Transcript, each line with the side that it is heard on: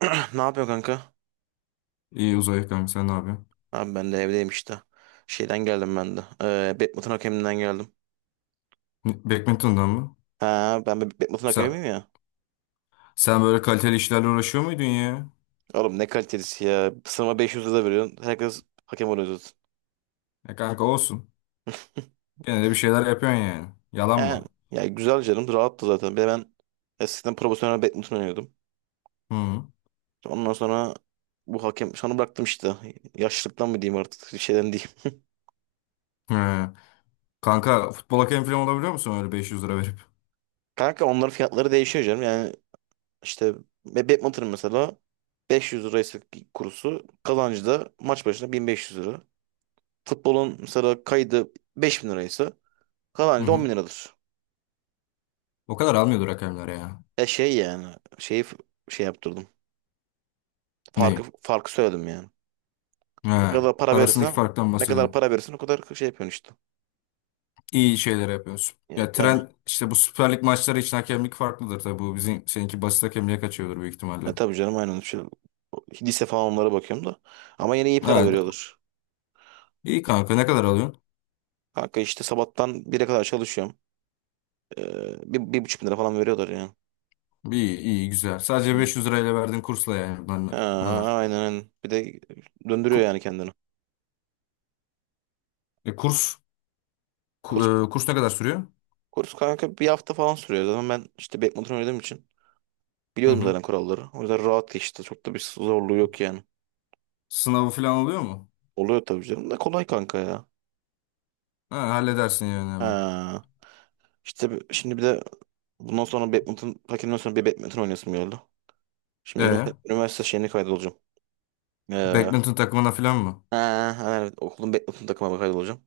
right: Ne yapıyor kanka?
left: İyi uzay ekonomi sen ne yapıyorsun?
right: Abi ben de evdeyim işte. Şeyden geldim ben de. Badminton hakeminden geldim.
left: Badminton'dan mı?
right: Ha, ben bir Badminton hakemi
left: Sen,
right: miyim ya?
left: sen böyle kaliteli işlerle uğraşıyor muydun ya?
right: Oğlum ne kalitelisi ya. Sınıfa 500 lira veriyorsun. Herkes hakem oluyor zaten.
left: Ya kanka olsun. Gene de bir şeyler yapıyorsun yani. Yalan
right: Yani,
left: mı?
right: ya güzel canım. Rahattı zaten. Bir de ben eskiden profesyonel badminton oynuyordum.
left: Hı.
right: Ondan sonra bu hakem sonra bıraktım işte. Yaşlılıktan mı diyeyim artık şeyden diyeyim.
left: He. Kanka futbol hakemi falan olabiliyor musun öyle 500 lira verip?
right: Kanka onların fiyatları değişiyor canım. Yani işte ve badminton mesela 500 liraysa kurusu kazancı da maç başına 1500 lira. Futbolun mesela kaydı 5 bin liraysa
left: Hı
right: kazancı
left: hı.
right: 10 bin liradır.
left: O kadar almıyordur hakemler ya.
right: E şey yani şeyi f- şey yaptırdım. Farkı
left: Ne?
right: farkı söyledim yani.
left: He.
right: Ne kadar para
left: Arasındaki
right: verirsen
left: farktan
right: Ne kadar
left: bahsediyorsun.
right: para verirsen o kadar şey yapıyorsun işte.
left: İyi şeyler yapıyorsun.
right: Ya,
left: Ya
right: ya,
left: tren işte bu Süper Lig maçları için hakemlik farklıdır tabii. Bu bizim seninki basit hakemliğe kaçıyordur büyük
right: ya
left: ihtimalle.
right: tabii canım aynen. Şu, lise falan onlara bakıyorum da. Ama yine iyi para
left: Yani
right: veriyorlar.
left: iyi kanka ne kadar alıyorsun?
right: Kanka işte sabahtan bire kadar çalışıyorum. Bir, 1.500 lira falan veriyorlar yani.
left: İyi, iyi, güzel.
right: Hı.
left: Sadece 500 lirayla verdiğim kursla yani
right: Ha,
left: bunlar.
right: aynen aynen. Bir de döndürüyor
left: Ku-
right: yani kendini.
left: e, kurs,
right: Kurs,
left: Kurs ne kadar sürüyor?
right: kurs kanka bir hafta falan sürüyor. Zaten ben işte badminton oynadığım için.
left: Hı
right: Biliyordum
left: hı.
right: zaten kuralları. O yüzden rahat geçti. Çok da bir zorluğu yok yani.
left: Sınavı falan oluyor mu?
right: Oluyor tabii canım da kolay kanka ya.
left: Ha, halledersin yani hemen.
right: Ha. İşte şimdi bir de bundan sonra badminton, takimden sonra bir badminton oynayasım geldi. Şimdi
left: E,
right: üniversite, üniversite şeyine kaydolacağım. Ee,
left: badminton takımına falan mı?
right: ha, evet, okulun badminton takımına kaydolacağım.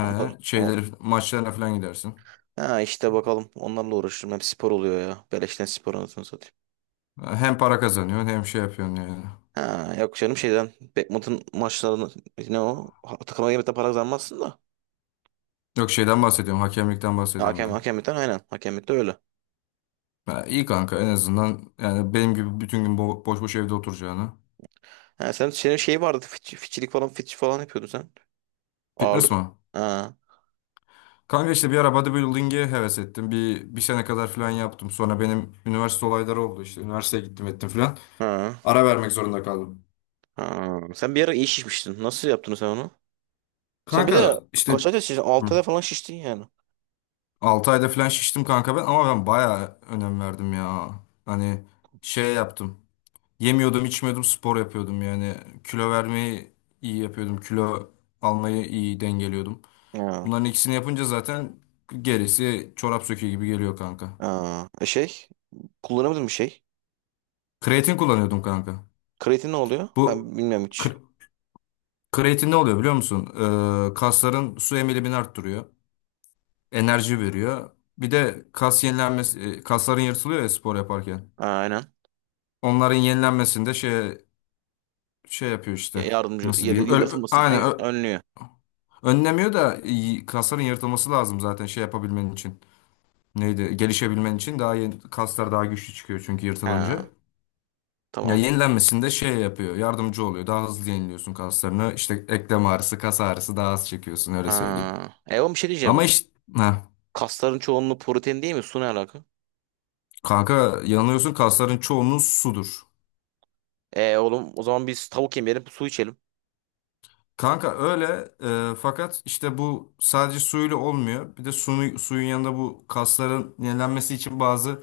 right: Onlar, o,
left: şeyleri, maçlarına falan gidersin.
right: ha işte bakalım. Onlarla uğraşırım. Hep spor oluyor ya. Beleşten spor anasını satayım.
left: Ha, hem para kazanıyorsun hem şey yapıyorsun yani.
right: Ha, yok canım şeyden badminton maçlarını ne o? Ha, takıma girmekten para kazanmazsın da.
left: Yok şeyden bahsediyorum, hakemlikten
right: Ha,
left: bahsediyorum
right: hakem,
left: ben.
right: hakemlikten aynen. Hakemlikte öyle.
left: Ha, iyi kanka en azından yani benim gibi bütün gün boş boş evde oturacağına.
right: Ha, senin şey vardı fiçilik falan fiç falan yapıyordun sen.
left: Fitness
right: Ağırlık.
left: mi?
right: Ha,
left: Kanka işte bir ara bodybuilding'e heves ettim. Bir sene kadar falan yaptım. Sonra benim üniversite olayları oldu işte. Üniversiteye gittim ettim falan.
right: ha,
left: Ara vermek zorunda kaldım.
right: ha. Sen bir ara iyi şişmiştin. Nasıl yaptın sen onu? Sen bir
left: Kanka
right: de
left: işte.
right: kaç ayda şiştin? 6
left: Hı.
right: ayda falan şiştin yani.
left: Ayda falan şiştim kanka ben, ama ben bayağı önem verdim ya. Hani şey yaptım. Yemiyordum, içmiyordum, spor yapıyordum yani. Kilo vermeyi iyi yapıyordum. Kilo almayı iyi dengeliyordum.
right: Ha,
left: Bunların ikisini yapınca zaten gerisi çorap söküğü gibi geliyor kanka.
right: ha. E şey kullanamadın bir şey.
left: Kreatin kullanıyordum kanka.
right: Kreatin ne oluyor?
left: Bu
right: Ben bilmiyorum hiç.
left: kreatin ne oluyor biliyor musun? Kasların su emilimini arttırıyor. Enerji veriyor. Bir de kas yenilenmesi, kasların yırtılıyor ya spor yaparken.
right: Ha, aynen.
left: Onların yenilenmesinde şey yapıyor işte.
right: Yardımcı
left: Nasıl diyeyim?
right: yatılmasın
left: Aynen
right: önlüyor.
left: önlemiyor da kasların yırtılması lazım zaten şey yapabilmen için. Neydi? Gelişebilmen için daha yeni, kaslar daha güçlü çıkıyor çünkü yırtılınca.
right: Ha,
left: Ya
right: tamam.
left: yenilenmesinde şey yapıyor, yardımcı oluyor. Daha hızlı yeniliyorsun kaslarını. İşte eklem ağrısı, kas ağrısı daha az çekiyorsun öyle söyleyeyim.
right: Ha. E oğlum bir şey diyeceğim.
left: Ama işte.
right: Kasların çoğunluğu protein değil mi? Su ne alaka?
left: Kanka yanılıyorsun, kasların çoğunluğu sudur.
right: E oğlum o zaman biz tavuk yemeyelim su içelim.
left: Kanka öyle, fakat işte bu sadece suyla olmuyor. Bir de suyu, suyun yanında bu kasların yenilenmesi için bazı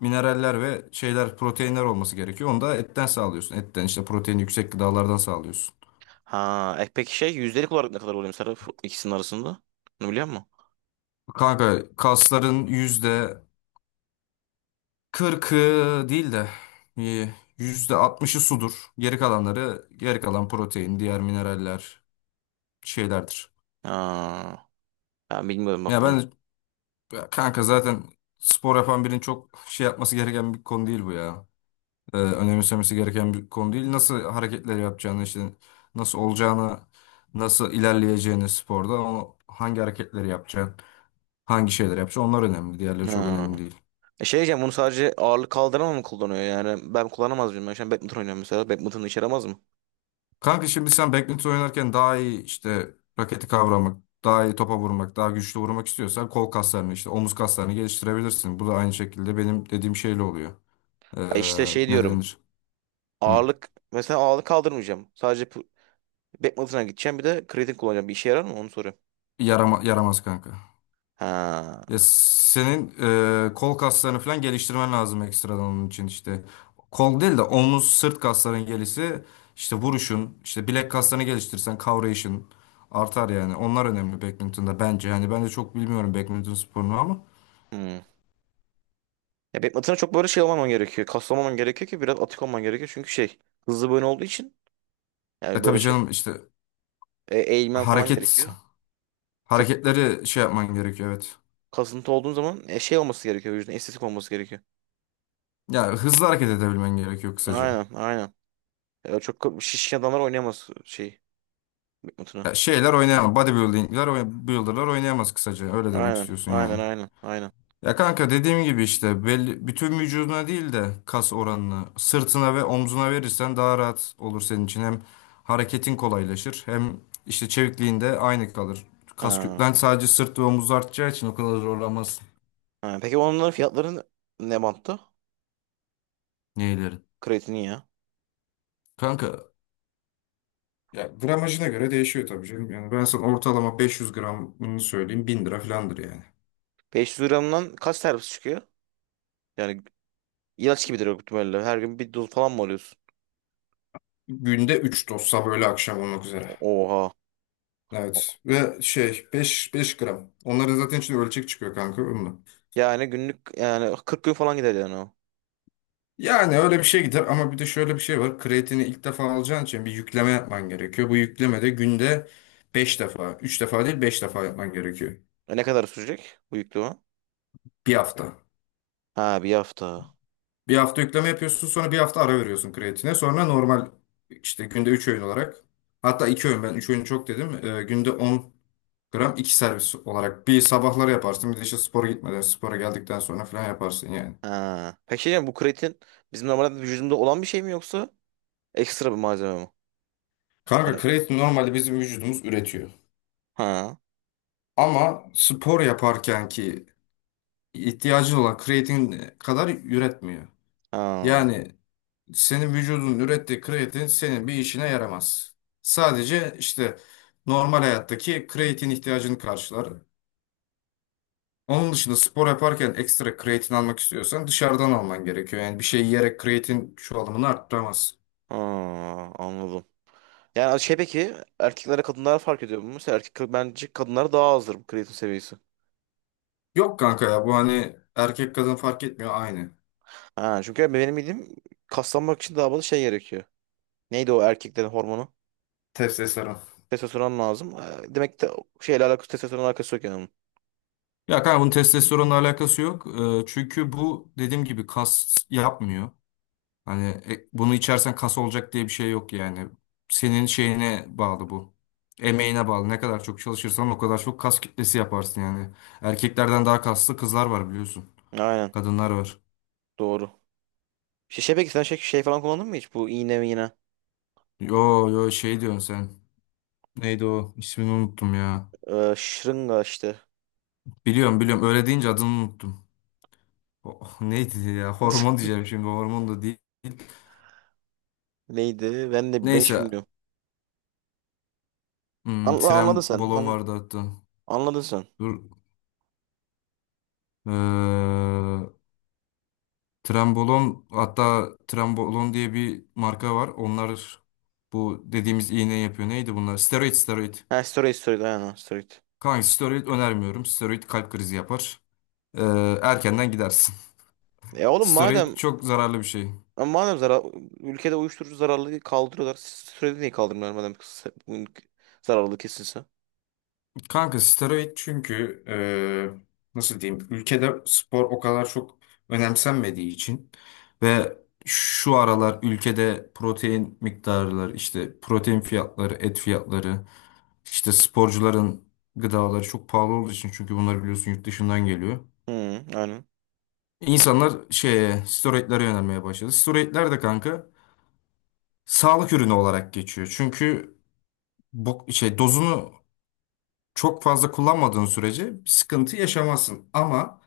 left: mineraller ve şeyler, proteinler olması gerekiyor. Onu da etten sağlıyorsun. Etten, işte protein yüksek gıdalardan sağlıyorsun.
right: Ha, peki şey yüzdelik olarak ne kadar oluyor mesela ikisinin arasında? Bunu biliyor musun?
left: Kanka kasların %40'ı değil de, e, %60'ı sudur. Geri kalanları, geri kalan protein, diğer mineraller şeylerdir.
right: Ha, ben bilmiyorum bak
left: Ya
right: bunu.
left: ben. Ya kanka zaten spor yapan birinin çok şey yapması gereken bir konu değil bu ya. Önemsemesi gereken bir konu değil. Nasıl hareketler yapacağını, işte nasıl olacağını, nasıl ilerleyeceğini sporda, o hangi hareketleri yapacaksın, hangi şeyler yapacaksın, onlar önemli. Diğerleri çok
right: Ha.
left: önemli değil.
right: E şey diyeceğim bunu sadece ağırlık kaldırma mı kullanıyor yani ben kullanamaz mıyım? Ben şu an badminton oynuyorum mesela badminton'u içeri alamaz mı?
left: Kanka şimdi sen badminton oynarken daha iyi işte raketi kavramak, daha iyi topa vurmak, daha güçlü vurmak istiyorsan kol kaslarını, işte omuz kaslarını geliştirebilirsin. Bu da aynı şekilde benim dediğim şeyle oluyor. Ee,
right: Ha işte şey
left: Ne
right: diyorum
left: denir? Hı.
right: ağırlık mesela ağırlık kaldırmayacağım sadece badminton'a gideceğim bir de kreatin kullanacağım bir işe yarar mı onu soruyorum.
left: Yaramaz kanka.
right: Ha.
left: Ya senin kol kaslarını falan geliştirmen lazım ekstradan onun için işte. Kol değil de omuz, sırt kasların gelişi, işte vuruşun, işte bilek kaslarını geliştirirsen kavrayışın artar yani. Onlar önemli badminton'da bence. Yani ben de çok bilmiyorum badminton sporunu ama.
right: Hmm. Ya badminton'a çok böyle şey olmaman gerekiyor kaslamaman gerekiyor ki biraz atık olman gerekiyor çünkü şey hızlı bir oyun olduğu için
left: E
right: yani
left: tabii
right: böyle şey
left: canım, işte
right: eğilmen falan
left: hareket
right: gerekiyor. Çok
left: hareketleri şey yapman gerekiyor, evet.
right: kasıntı olduğun zaman şey olması gerekiyor vücudun estetik olması gerekiyor.
left: Ya hızlı hareket edebilmen gerekiyor kısaca.
right: Aynen aynen. Çok şişkin adamlar oynayamaz şey mutunu.
left: Ya şeyler oynayamaz. Bodybuilding'ler, builder'lar oynayamaz kısaca. Öyle demek
right: Aynen
left: istiyorsun yani.
right: aynen aynen aynen.
left: Ya kanka dediğim gibi işte belli, bütün vücuduna değil de kas oranını sırtına ve omzuna verirsen daha rahat olur senin için. Hem hareketin kolaylaşır, hem işte çevikliğin de aynı kalır. Kas
right: Ha.
left: kütlen sadece sırt ve omuz artacağı için o kadar zorlanmazsın.
right: Ha. Peki onların fiyatları ne bantta?
left: Neylerin?
right: Kreatinin ya.
left: Kanka ya gramajına göre değişiyor tabii canım. Yani ben sana ortalama 500 gramını söyleyeyim, 1000 lira falandır yani.
right: 500 gramdan kaç terapisi çıkıyor? Yani ilaç gibidir o ihtimalle. Her gün bir doz falan mı alıyorsun?
left: Günde 3 doz, sabah öğle akşam olmak üzere.
right: Oha.
left: Evet, ve şey 5 5 gram. Onların zaten içinde ölçek çıkıyor kanka. Onunla.
right: Yani günlük yani 40 gün falan gider yani o.
left: Yani öyle bir şey gider, ama bir de şöyle bir şey var. Kreatini ilk defa alacağın için bir yükleme yapman gerekiyor. Bu yüklemede günde 5 defa, 3 defa değil 5 defa yapman gerekiyor.
right: Ne kadar sürecek bu yükleme?
left: Bir hafta.
right: Ha, bir hafta.
left: Bir hafta yükleme yapıyorsun, sonra bir hafta ara veriyorsun kreatine. Sonra normal işte günde 3 öğün olarak, hatta 2 öğün, ben 3 öğün çok dedim. Günde 10 gram 2 servis olarak, bir sabahları yaparsın, bir de işte spora gitmeden, spora geldikten sonra falan yaparsın yani.
right: Ha. Peki şey diyeceğim, bu kreatin bizim normalde vücudumuzda olan bir şey mi yoksa ekstra bir malzeme mi?
left: Kanka
right: Yani-
left: kreatin normalde bizim vücudumuz üretiyor.
right: Ha.
left: Ama spor yaparken ki ihtiyacın olan kreatin kadar üretmiyor.
right: Ha.
left: Yani senin vücudun ürettiği kreatin senin bir işine yaramaz. Sadece işte normal hayattaki kreatin ihtiyacını karşılar. Onun dışında spor yaparken ekstra kreatin almak istiyorsan dışarıdan alman gerekiyor. Yani bir şey yiyerek kreatin çoğalımını arttıramaz.
right: Ha. Anladım. Yani şey peki erkeklere kadınlara fark ediyor mu? Mesela erkek bence kadınlara daha azdır bu kreatin seviyesi.
left: Yok kanka ya, bu hani erkek kadın fark etmiyor, aynı.
right: Ha, çünkü benim bildiğim kaslanmak için daha fazla şey gerekiyor. Neydi o erkeklerin hormonu?
left: Testosteron.
right: Testosteron lazım. Demek ki de şeyle alakası testosteron alakası yok yani.
left: Ya kanka bunun testosteronla alakası yok. Çünkü bu dediğim gibi kas yapmıyor. Hani bunu içersen kas olacak diye bir şey yok yani. Senin şeyine bağlı bu. Emeğine bağlı. Ne kadar çok çalışırsan o kadar çok kas kitlesi yaparsın yani. Erkeklerden daha kaslı kızlar var, biliyorsun.
right: Bunun. Aynen.
left: Kadınlar var.
right: Doğru. Şey, şey peki sen şey, şey falan kullandın mı hiç? Bu iğne mi yine?
left: Yo yo, şey diyorsun sen. Neydi o? İsmini unuttum ya.
right: Şırınga işte.
left: Biliyorum biliyorum. Öyle deyince adını unuttum. Oh, neydi ya? Hormon diyeceğim şimdi. Hormon da değil.
right: Neydi? Ben de ben hiç
left: Neyse.
right: bilmiyorum. Anladın
left: Tren
right: sen.
left: balon vardı hatta.
right: Anladın sen.
left: Dur. Ee, Trenbolon, hatta Trenbolon diye bir marka var. Onlar bu dediğimiz iğne yapıyor. Neydi bunlar? Steroid, steroid.
right: Ha, steroid steroid aynen ha, steroid.
left: Kanka steroid önermiyorum. Steroid kalp krizi yapar. Ee, Erkenden gidersin.
right: E oğlum
left: Steroid
right: madem
left: çok zararlı bir şey.
right: zarar, ülkede uyuşturucu zararlılığı kaldırıyorlar. Steroidi niye kaldırmıyorlar madem bunun zararlılığı kesinse?
left: Kanka steroid çünkü, nasıl diyeyim, ülkede spor o kadar çok önemsenmediği için, ve şu aralar ülkede protein miktarları, işte protein fiyatları, et fiyatları, işte sporcuların gıdaları çok pahalı olduğu için, çünkü bunlar biliyorsun yurt dışından geliyor.
right: Hı, aynen.
left: İnsanlar şeye, steroidlere yönelmeye başladı. Steroidler de kanka sağlık ürünü olarak geçiyor. Çünkü bu şey dozunu çok fazla kullanmadığın sürece bir sıkıntı yaşamazsın ama.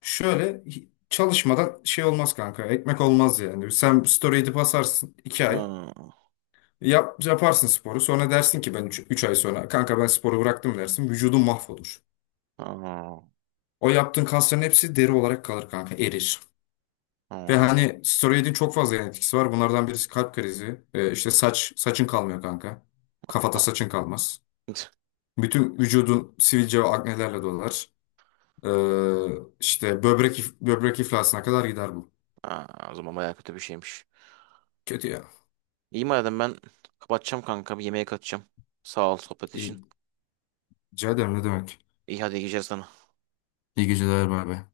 left: Şöyle çalışmadan şey olmaz kanka. Ekmek olmaz yani. Sen story edip asarsın 2 ay.
right: Aa,
left: Yap, yaparsın sporu. Sonra dersin ki, ben 3 ay sonra kanka ben sporu bıraktım dersin. Vücudun mahvolur.
right: aa,
left: O yaptığın kasların hepsi deri olarak kalır kanka. Erir. Ve
right: aa,
left: hani steroidin çok fazla yan etkisi var. Bunlardan birisi kalp krizi. İşte saçın kalmıyor kanka. Kafada
right: aa.
left: saçın kalmaz. Bütün vücudun sivilce ve aknelerle dolar. İşte böbrek böbrek iflasına kadar gider bu.
right: Aa, o zaman bayağı kötü bir şeymiş.
left: Kötü ya.
right: İyi madem ben kapatacağım kanka bir yemeğe kaçacağım. Sağ ol sohbet için.
left: İyi. Rica ederim, ne demek.
right: İyi, hadi, iyi geceler sana.
left: İyi geceler, bay bay.